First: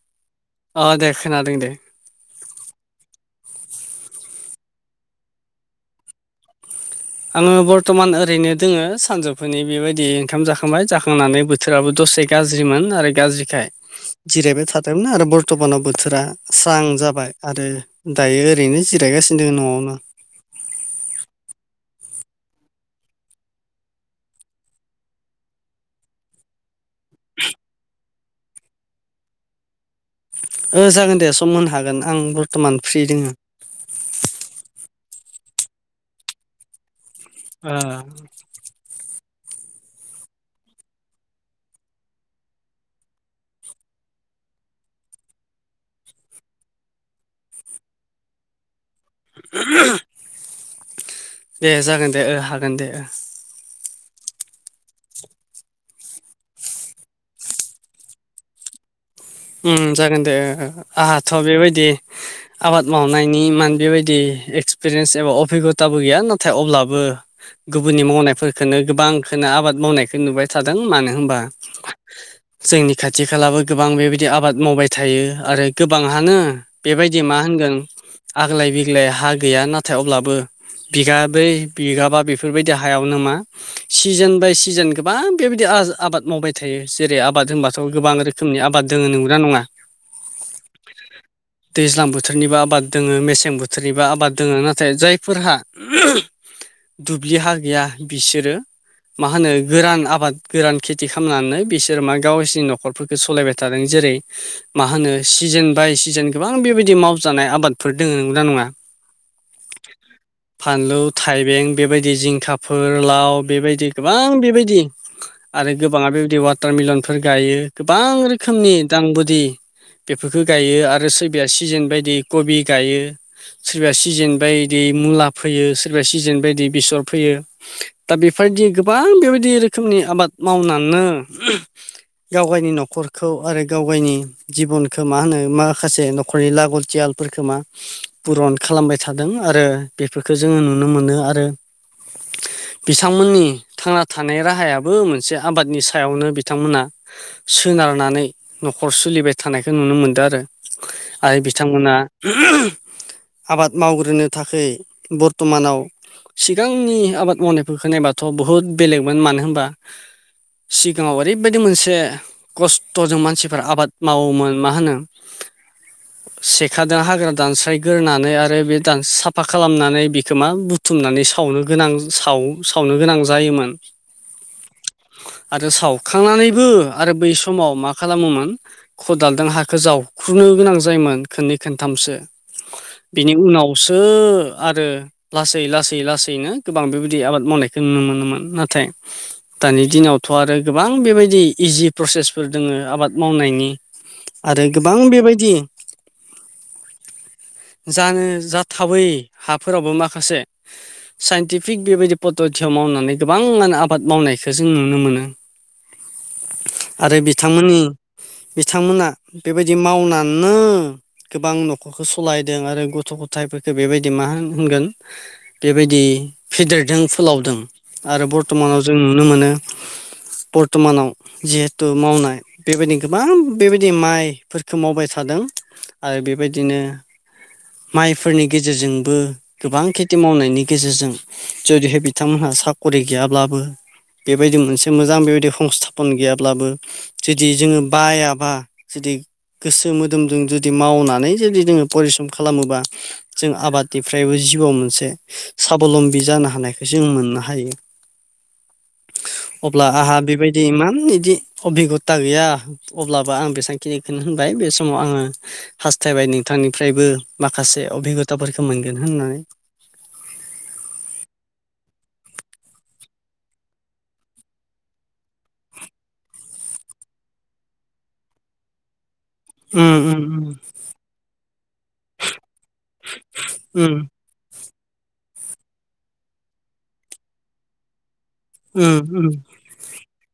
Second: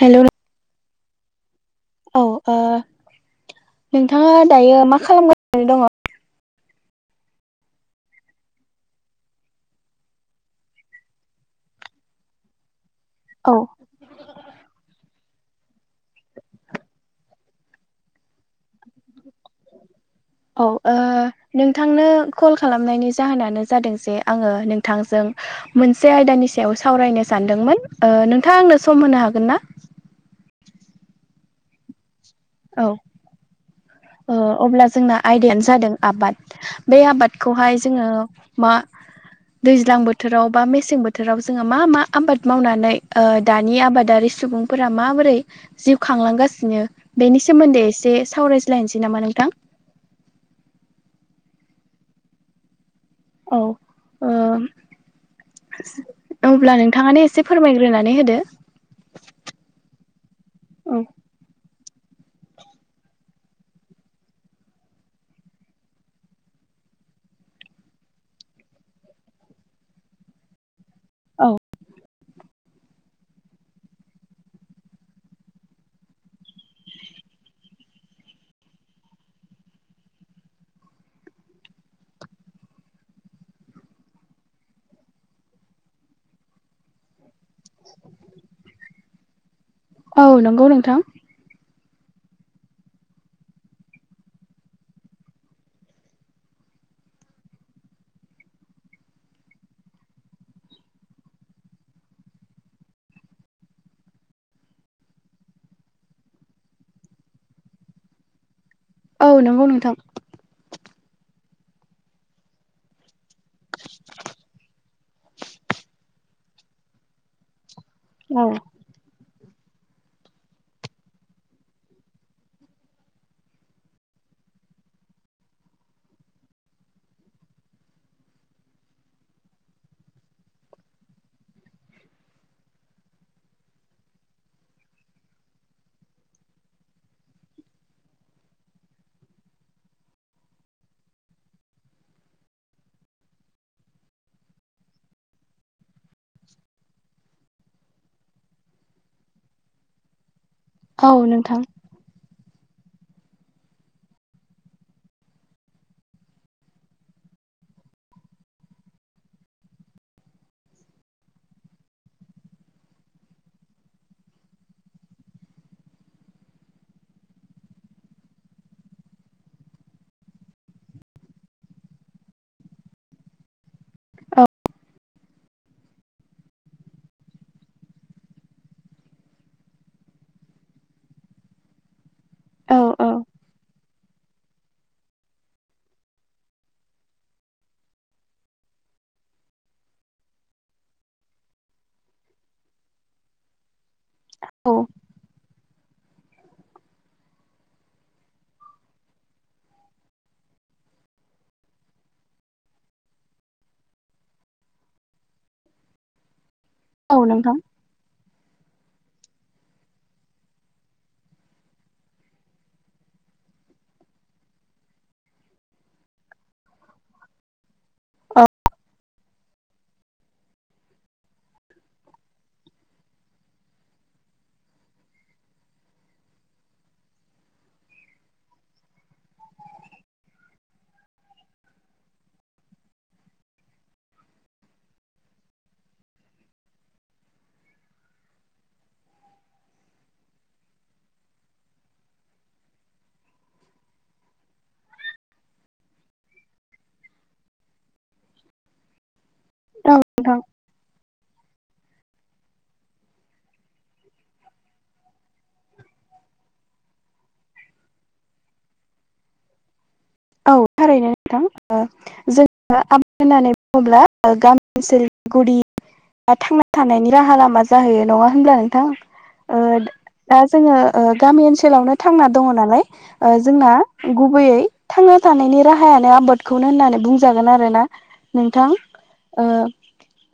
हेल' नों अ दे खोनादों दे औ ओ नोंथाङा दायो मा खालामगासिनो दङ आङो बर्थमान ओरैनो दोङो सानजौफुनि बेबायदि ओंखाम जाखांबाय जाखांनानै बो बोथोराबो दसे गाज्रिमोन आरो औ गाज्रिखाय जिरायबाय थादोंमोन आरो बर्थमानाव बोथोरा स्रां जाबाय आरो दायो ओरैनो जिरायगासिनो दङ न'आवनो औ ओ नोंथांनो कल खालामनायनि जाहोनानो जादों जे आङो नोंथांजों मोनसे आयदानि सायाव सावरायनो सानदोंमोन ओ नोंथाङा आंनो सम होनो हागोन ना जागोन दे सम होनो हागोन आं बरथ'मान औ फ्रि दोङो अब्ला जोंना आयदायानो जादों आबाद बे ओ आबादखौहाय जोङो मा दैज्लां बोथोराव बा मेसें बोथोराव जोङो मा मा आबाद मावनानै ओ दानि आबादारि सुबुं फोर माबोरै जिउ खांलांगासिनो बेनि सोमोन्दै एसे सावरायज्लायनोसै नामा नोंथां दे जागोन दे हागोन दे औ ओ अब्ला नोंथाङानो एसे फोरमायग्रोनानै होदो ओम जागोन दे औ आंहाथ' बेबायदि आबाद मावनायनि मान बेबायदि एक्सपिरियेन्स एबा अभिगथाबो गैया नाथाय अब्लाबो गुबुननि मावनायफोरफोरखौनो गोबांखौनो आबाद मावनायखौ नुबाय थादों मानो होनबा औ जोंनि खाथि खालाबो गोबां बेबायदि बिदि आबाद मावबाय थायो आरो गोबाङानो बेबायदि मा होनगोन आग्लाय बिग्लाय हा गैया नाथाय अब्लाबो बिगाब्रै बिगाबा बेफोरबायदि हायावनो मा सिजोन बाय सिजोन गोबां बेबायदि आबाद मावबाय थायो जेरै आबाद होनबाथ' गोबां रोखोमनि आबाद जोङो नुग्रा नङा [unintelligible] औ नंगौ नोंथां दैज्लां बोथोरनिबो आबाद दोङो मेसें बोथोरनिबो आबाद दोङो नाथाय जायफोरहा दुब्लि हा गैया बिसोरो मा होनो गोरान आबाद गोरान खेथि खालामनानै बिसोर मा गावसोरनि नखरफोरखौ सालायबाय था थादों जेरै मा होनो सिजोन बाय सिजोन गोबां बेबायदि मावजानाय आबादफोर दङ नंना नङा औ नंगौ नोंथां फानलु थाइबें बेबायदि जिंखाफोर लाव बेबायदि गोबां बेबायदि आरो गोबाङा बेबायदि वाटारमलनफोर गायो गोबां रोखोमनि दां बदि बेफोरखौ गाइायो आरो सोरबाया सिजोन बायदि कबि गायो सोरबाया सिजेन बायदि मुला फैयो सोरबाया सिजेन बायदि बेसर फोयो दा बेफोरदि गोबां बेबायदि रोखोमनि आबाद मावनानै गाव गायनि न'खरखौ आरो गाव गायनि जिबनखो मा होनो माखासे न'खरनि लागल थियालफोरखो मा पुरन खालामबाय थादों आरो बेफोरखौ जोङो नुनो मोनो आरो बिथांमोननि थांना थानाय राहायाबो मोनसे आबादनि सायावनो बिथांमोना सोनार थानानै न'खर सोलिबाय थानायखौ नुनो मोनदों आरो औ आरो नोंथां बिथांमोना आबाद मावग्रोनो थाखाय बर्थ'मानाव सिगांनि आबाद मावनायफोर खोनायबाथ' बुहुत बेलेगमोन मानो होनबा सिगाङाव ओरैबायदि मोनसे खस्थ'जों मानसिफ्रा आबाद मावोमोन मा होनो सेखादों हाग्रा दानस्रायग्रोनानै आरो बे दान साफा खालामनानै बेखौ मा बु बुथुमनानै सावनो गोनां साव सावनो गोनां जायोमोन। ओ आरो सावखांनानैबो आरो बै समाव मा खालामोमोन खदालजों हाखौ जावख्रुनो गोनां जायोमोन खोननै खोनथामसो। औ औ बिनि उनावसो आरो लासै लासै लासैनो गोबां बेबायदि आबाद मावनायखौ नुनो मोनोमोन नाथाय दानि दिनावथ' आरो गोबां बेबायदि इजि प्रसेस फोर दोङो आबाद मावनायनि आरो औ गोबां बेबायदि [inaudible] जानो जाथावै हाफोरावबो माखासे साइनटिफिक बेबायदि पद्दतियाव मावनानै गोबांआनो आबाद मावनायखौ जों नुनो मोनो। आरो औ नोंथां बिथांमोननि बिथांमोना बेबायदि मावनाननो गोबां न'खरखौ सालायदों आरो गथ' गथायफोरखौ बेबायदि मा होन होनगोन बेबायदि फेदेरदों फोलावदों। आरो औ बर्थ'मानाव जों नुनो मोनो बर्थ'मानाव जिहेथु मावनाय बेबायदिनो गोबां बेबायदि माइफोरखौ मावबाय थादों आरो बेबायदिनो माइफोरनि गेजेरजोंबो गोबां खेथि मावनायनि गेजेरजों जुदिहाय बिथांमोनहा साख'रि गैयाब्लाबो बेबायदि मोनसे मोजां बेबायदि हंस्थापन गैया ब्लाबो जुदि जोङो बायाबा जुदि गोसो मोदोमजों जुदि मावनानै जुदि जोङो परिस्रम खालामोबा जों आबादनिफ्रायबो जिउआव मोनसे साबलम्बि जानो हानायखौ जों मोननो हायो। [inaudible] अब्ला आंहा नोंथां बेबायदि इमान बिदि अबिगथा गैया अब्लाबो आं बेसेबांखिनिखौनो होनबाय। बे समाव आङो हास्थायबाय नोंथांनिफ्रायबो माखासे अबिगथाफोरखौ मोनगोन होननानै। औ थारैनो नोंथां। ओ जों ओ होननानै बुङोब्ला गामि ओनसोल गुदि बा थांना थानायनि राहा लामा जाहैयो नङा होनब्ला नोंथां। ओ दा जोङो ऐ गामि ओनसोलावनो थांना दङ नालाय ओ जोंना गुबैयै थांना थानायनि राहायानो आबादखौनो होननानै बुंजागोन आरो ना। नोंथां ओ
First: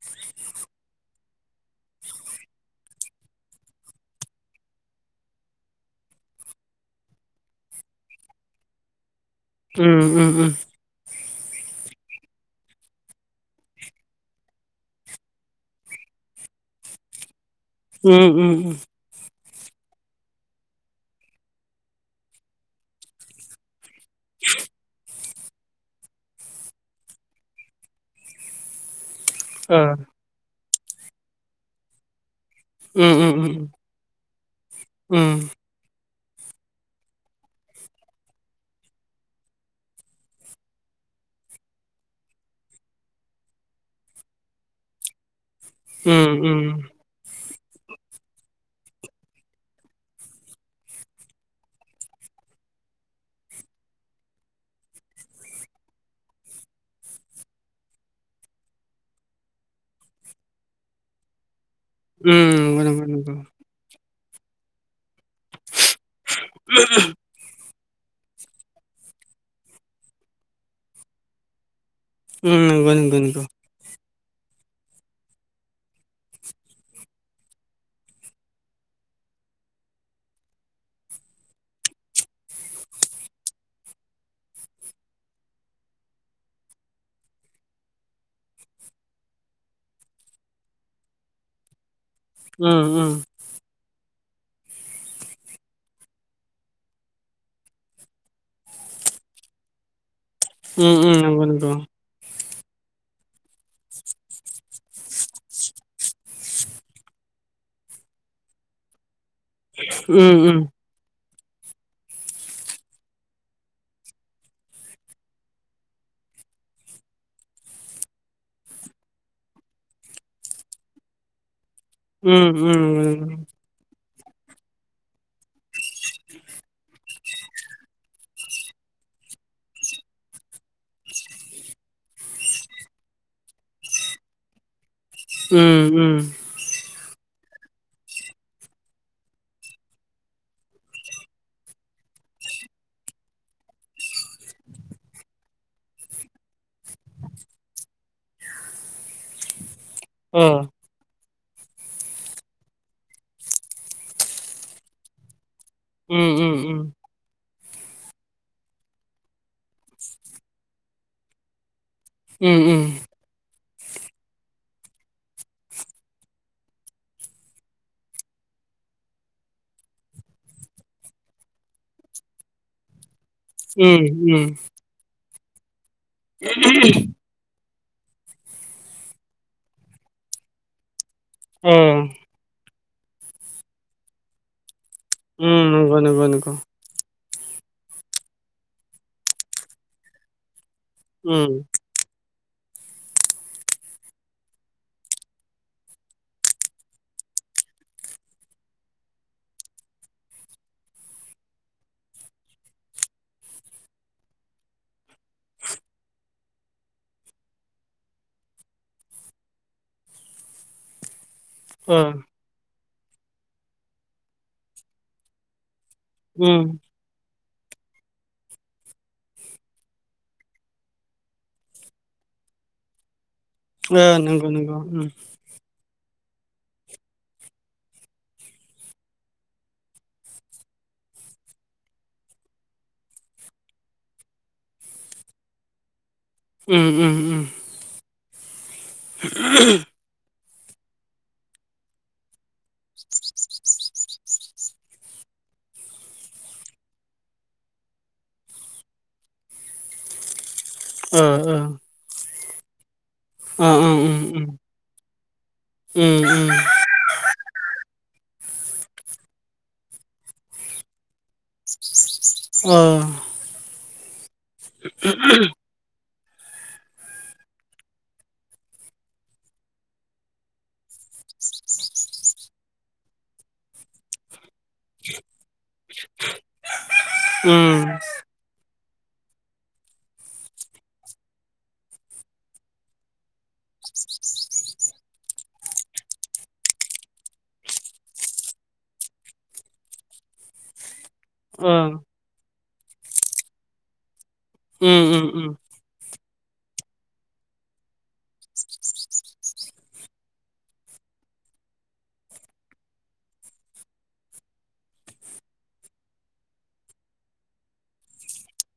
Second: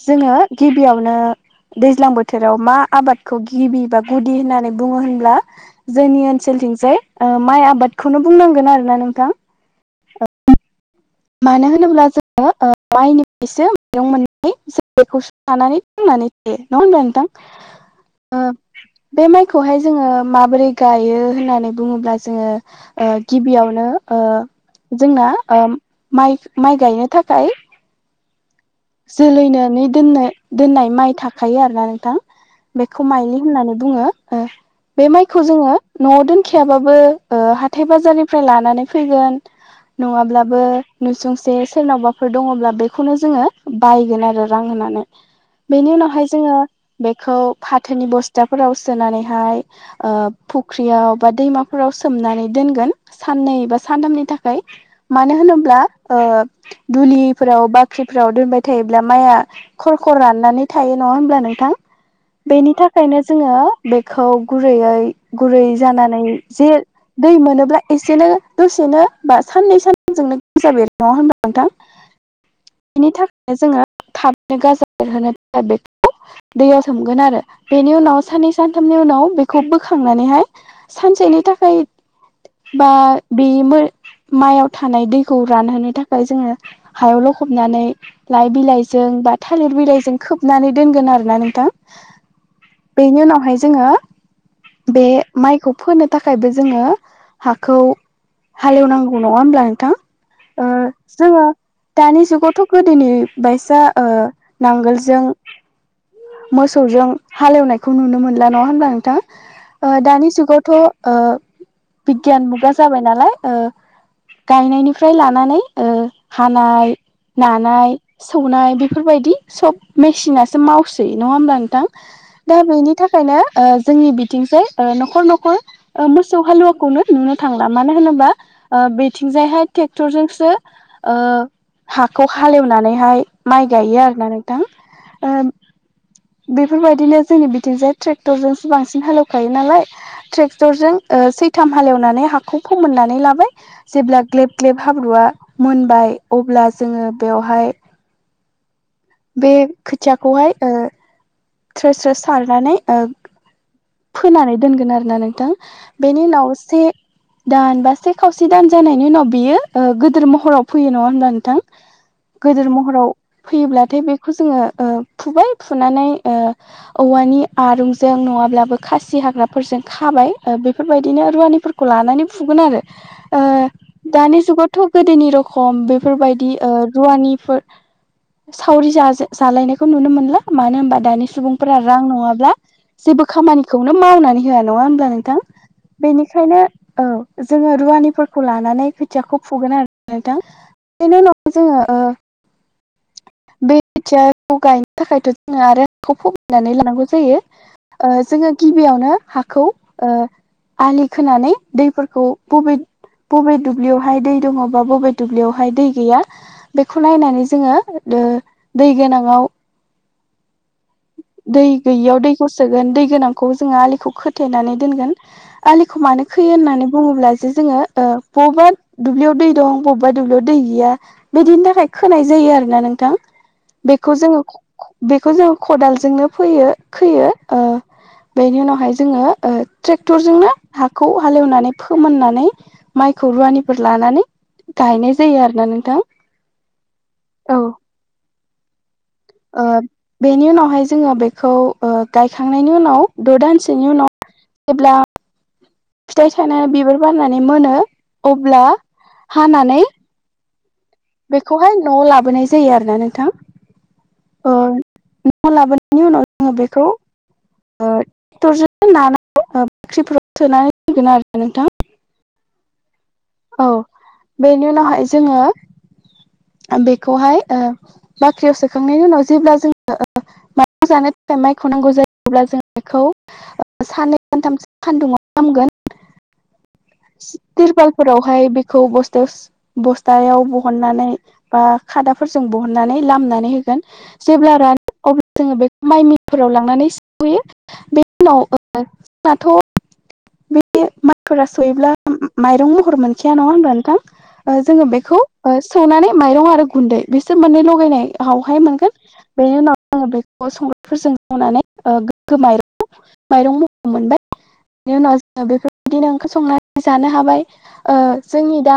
जोङो गिबियावनो दैज्लां बोथोराव मा आबादखौ गिबि बा गुदि होननानै बुङो होनब्ला जोंनि ओनसोलथिंजाय माइ आबादखौनो बुंनांगोन आरो ना नोंथां। उम उम उम। मानो होनोब्ला जोङो ओ माइनिफ्रायसो मैगं [unintelligible] जानानै थांनानै थायो नङा होनबा नोंथां? उम उम उम बे माइखौहाय जोङो माबोरै गायो होननानै बुङोब्ला जोङो ओ गिबियावनो जोंना माइ माइ गायनो थाखाय जोलैनानै दोननो दोननाय माइ थाखायो आरोना नोंथां बेखौ माइलि होननानै बुङो बे माइखौ जोङो न'आव दोनखयाबाबो हाथाय बाजारनिफ्राय लानानै फैगोन नङाब्लाबो नुसुंसे सोरनावबाफोर दङब्ला बेखौनो जोङो बायगोन आरो रां होननानै। बेनि उनावहाय जोङो बेखौ फाथोनि बस्थाफोराव सोनानैहाय ओ फुख्रियाव बा दैमाफोराव सोमनानै दोनगोन। साननै बा सानथामनि थाखाय मानो होनोब्ला दुलिफोराव बाख्रिफोराव दोनबाय थायायोब्ला माइया खर खर राननानै थायो नङा हब्ला नोंथां बेनि थाखायनो जोङो बेखौ गुरैयै गुरै जानानै जे दै मोनोब्ला एसेनो दसेनो बा साननै सानथामजोंनो गाजा बेर होनबा नोंथां उम नंंगौ बेनि नंगौ थाखायनो जोङो थाबैनो गाजा बेरहोनाय बेखौ दैयाव सोमगोन आरो बेनि उनाव साननै सानथामनि उनाव बेखौ बोखांनानैहाय सानसेनि थाखाय बा बे माइयाव थानाय दैखौ रानहोनो थाखाय जोङो हायावल' खबनानै लाइ बिलाइजों बा थालिर बिलाइजों खोबनानै दोनगोन आरो ना नोंथां बेनि उनावहाय जोङो बे माइखौ फोनो थाखायबो जोङो हाखौ हालेवनांगौ नङा हब्ला नोंथां जोङो दानि जुगावथ' गो दिनै बायसा नांगोलजों मोसौजों हालेवनायखौ नुनो मोनला नङा होमब्ला नोंथां दानि जुगावथ' बिगियान मुगा जाबाय नालाय गायनायनिफ्राय लानानै हानाय नानाय सौनाय बेफोरबायदि सब मेसिनासो मावसै नङा होमब्ला नोंथां दा बेनि थाखायनो जोंनि बिथिंसै न'खर न'खर मोसौ हालुवाखौनो नुनो थांला मानो होनोबा बेथिंजायहाय ट्रेक्टरजोंसो ओ हाखौ हालेवनानैहाय माइ गायो आरो ना नोंथां ओ उ उम बेफोरबायदिनो जोंनि बिथिंजाय ट्रेक्टरजोंसो बांसिन हालेवखायो नालाय ट्रेक्टरजों सैथाम हालेवनानै हाखौ फोमोननानै लाबाय जेब्ला ग्लेब ग्लेब हाब्रुवआ मोनबाय अब्ला जोङो बेवहाय बे खोथियाखौहाय थ्रो स्रो सारनानै फोनानै दोनगोन आरोना नोंथां बेनि उनाव से नंगौ दान बा से खावसे दान जानायनि उनाव बियो गोदोर महराव फैयो नङा होनोमबब्ला नोंथां नंगौ गेदेर महराव फैयोब्लाथाय बेखौ जोङो फुबाय फुनानै औवानि आरुंजों नङाब्लाबो खासि हाग्राफोरजों खाबाय बेफोरबायदिनो रुवानिफोरखौ लानानै फुगोन आरो दानि उम जुगावथ' गोदोनि रखम बेफोरबायदि उम रुवानिफोर सावरि जा जालायनायखौ नुनो मोनला मानो होनबा दानि सुबुंफोरा रां उम नङाब्ला जेबो खामानिखौनो मावनानै होआ नङा होनब्ला नोंथां नंगौ बेनिखायनो नंगौ औ जोङो रुवानिफोरखौ लानानै खोथियाखौ फुगोन आरो नोंथां बेनि उम नंगौ उम अ उम उनाव जोङो बे खोथियाखौ गायनो थाखायथ' जोङो आरोखौ फमायनानै लानांगौ जायो जोङो गिबियावनो हाखौ आलि खोनानै दैफोरखौ बबे बबे दुब्लियावहाय दै दङबा बबे दुब्लियावहाय दै गैया बेखौ नायनानै जोङो दै गोनाङाव दै उम गैयियाव दैखौ सोगोन दै गोनांखौ जोङो आलिखौ खोथेनानै दोनगोन आलिखौ मानो खोयो उम होननानै बुङोब्ला जे जोङो बबेबा दुब्लियाव दै दं बबेबा दुब्लियाव दै गैया बिदिनि थाखाय खोनाय जायो आरोोना नोंथां अ बेखौ उम जोङो नंगौ नंगौ उम अ उम ओ नंगौ उम बेखौ जोङो खदालजोंनो फैयो खोयो। ओ बेनि उनावहाय जोङो ओ ट्रेक्टरजोंनो हाखौ हालेवनानै फोमोननानै माइखौ रुवानिफोर लानानै गायनाय जायो आरो ना नोंथां उम उम उम औ ओ [unintelligible] बेनि उनावहाय जोङो बेखौ ओ गायखांनायनि उनाव द' दानसेनि उनाव जेब्ला फिथाइ थायनानै बिबार बाननानै मोनो अब्ला हानानै ओ ओ बेखौहाय न'आव लाबोनाय जायो आरोना नों अ ओम ओम न' लाबोनायनि उनाव जोङो बेखौ ओ ट्रेक्टरजों नानानै बाख्रिफोराव सोनानै होगोन आरो नोंथां ओ औ बेनि उनावहाय जोङो बेखौहाय बाख्रियाव सोखांनायनि उनाव जेब्ला जोङो माइ जानो थाखाय माइखौ नांगौ जायोब्ला जों बेखौ साननै सानथामसो सान्दुंङाव लामगोन [inaudible] उम तिरपालफोरावहाय बेखौ बस्थायाव सो बस्थायाव बहननानै बा खादाफोरजों बहननानै लामनानै होगोन। जेब्ला रानो अब्ला जोङो बेखौ माइ मिफोराव लांनानै सौहैयो। बेनि उनाव ओ जोंनाथ' बे माइफोरा ओं सयोब्ला माइरं महर मोनखाया नङा होनब्ला नोंथां? ओ जोङो उम बेखौ उम ओ उम सौनानै माइरं आरो गुन्दै बिसोर मोननै लगायनायावहाय मोनगोन। बेनि उनाव आङो बेखौ संख्रिफोरजों मावनानै ओ गोग्गो माइरं माइरं महर मोनबाय बिनि उनाव जोङो बेफोरबायदिनो ओंख्रि संनानै जानो हाबाय ओ जोंनि दा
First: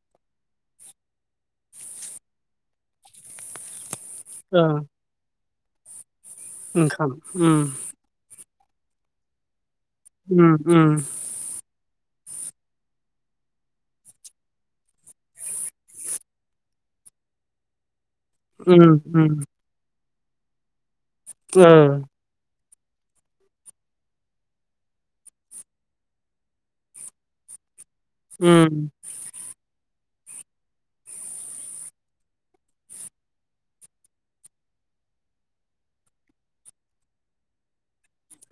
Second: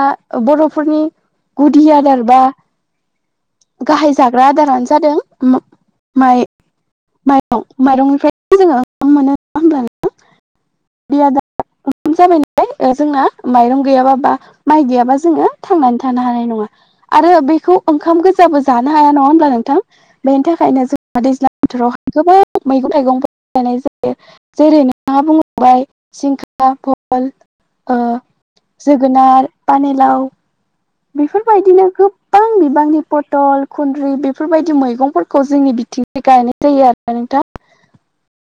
बर'फोरनि गुदि आदार बा गाहाय जाग्रा ओ आदारानो जादों माइ ओंखाम माइरं उम माइरंनिफ्राय ज मान मा होनबा ओम ओम जाबाय नालाय जोंना माइरं गैयाबाबा माइ गैयाबा जोङो थांनानै थानो हानाय नङा आरो बेखौ ओंखाम उम जानो हाया नङा उम होनोमब्ला नोंथां बेनि थाखायनो जोंहा दैज्लां ओ बोथोरावहाय गोबां मैगं थाइगंफोर गायनाय जायो। जेरै नोंथाङा बुंलांबाय सिंखा भल ओ ओम जोगोनार पानिलाव बेफोरबायदिनो खोब गोबां बिबांनि पटल खुन्द्रि बेफोरबायदि मैगंफोरखौ जोंनि बिथिंनि गायनाय जायो आरो नोंथां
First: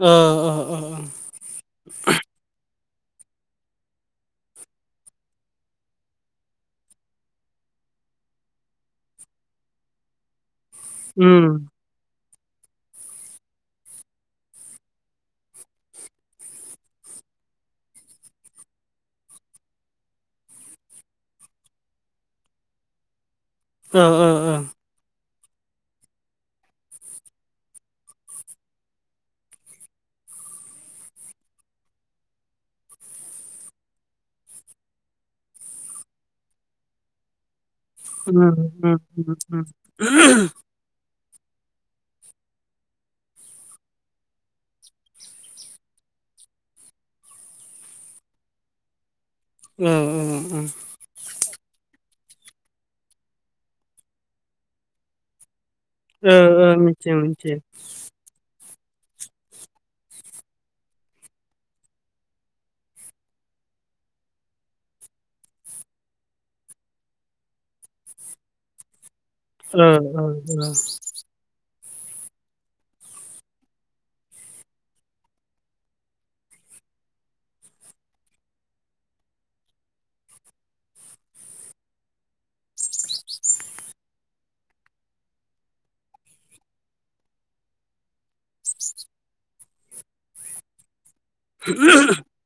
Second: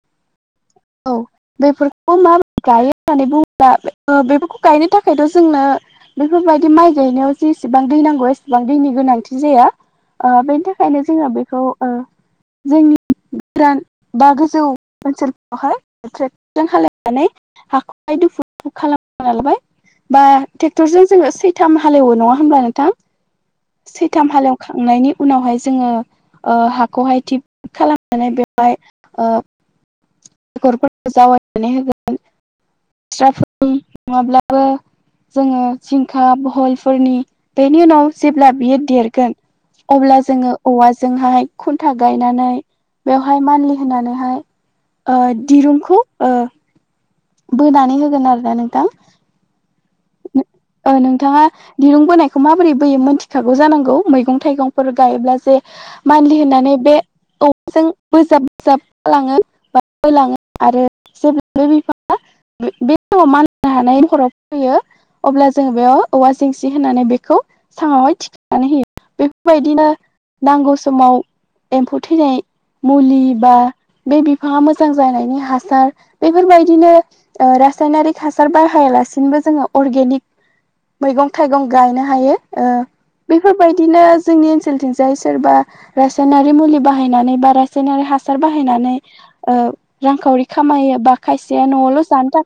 अ अ अ अ औ बेफोरखौ म गायो होननानै बुङोब्ला बेफोरखौ गायनो थाखायथ' जोंनो बेफोरबायदि माइ गायनायाव जे एसेबां दै नांगौ एसेबां दैनि गोनांथि जाया ओ बेनि थाखायनो जोङो उम बेखौ जोंनि बा गोजौ ओनसोल बेहाय ट्रेक्टरजों खालामायनानै हाखौहाय दुफु खालामना ला लाबाय बा ट्रेक्टरजों जोङो सैथाम हालेवो नङा होमब्ला नोंथां? ओ ओ सैथाम ओ हालेवखांनायनि उनावहाय जोङो हाखौहाय थिग खालामनानै बेवहाय बेरफोरखौ जावनानै होगोन सिस्राफ नङाब्लाबो जोङो जिंखा बहलफोरनि बेनि उनाव उम जेब्ला बियो उम देरगोन उम उम अब्ला जोङो औवाजोंहाय खुन्था गायनानै बेवहाय मानलि होनानैहाय दिरुंखौ बोनानै होगोन आरोना नोंथां। औ औ औ। ओ नोंथाङा दिरुं बोनायखौ माबोरै बोयो मोनथिखागौ जानांगौ मैगं थाइगंफोर गायोब्ला जे मान्थलि ओ होननानै ओ बे मिथियो मिथियो अमाजों बोजाब बोजाब खालाङो बा होलाङो आरो जेब्लाबो बिफा बे समाव मानिनो हानाय नख'राव अब्ला जों बेयाव औवा जेंसि होननानै बेखौ साङाआवहाय थिखां होयो। ओ बेफोरबायदिनो ओ ओ नांगौ समाव एम्फौ थैनाय मुलि बा बे बिफाङा मोजां जानायनि हासार बेफोरबायदिनो रासायनारिक हासार बाहायालासिनोबो जोङो अरगेनिक मैगं थाइगं गायनो हायो। बेफोरबायदिनो जोंनि ओनसोलथिंजाय सोरबा रासायनारि मुलि बाहायनानै बा रासायनारि हासार बाहायनानै रांखावरि खामायो बा खायसेया न'आवल' जानो था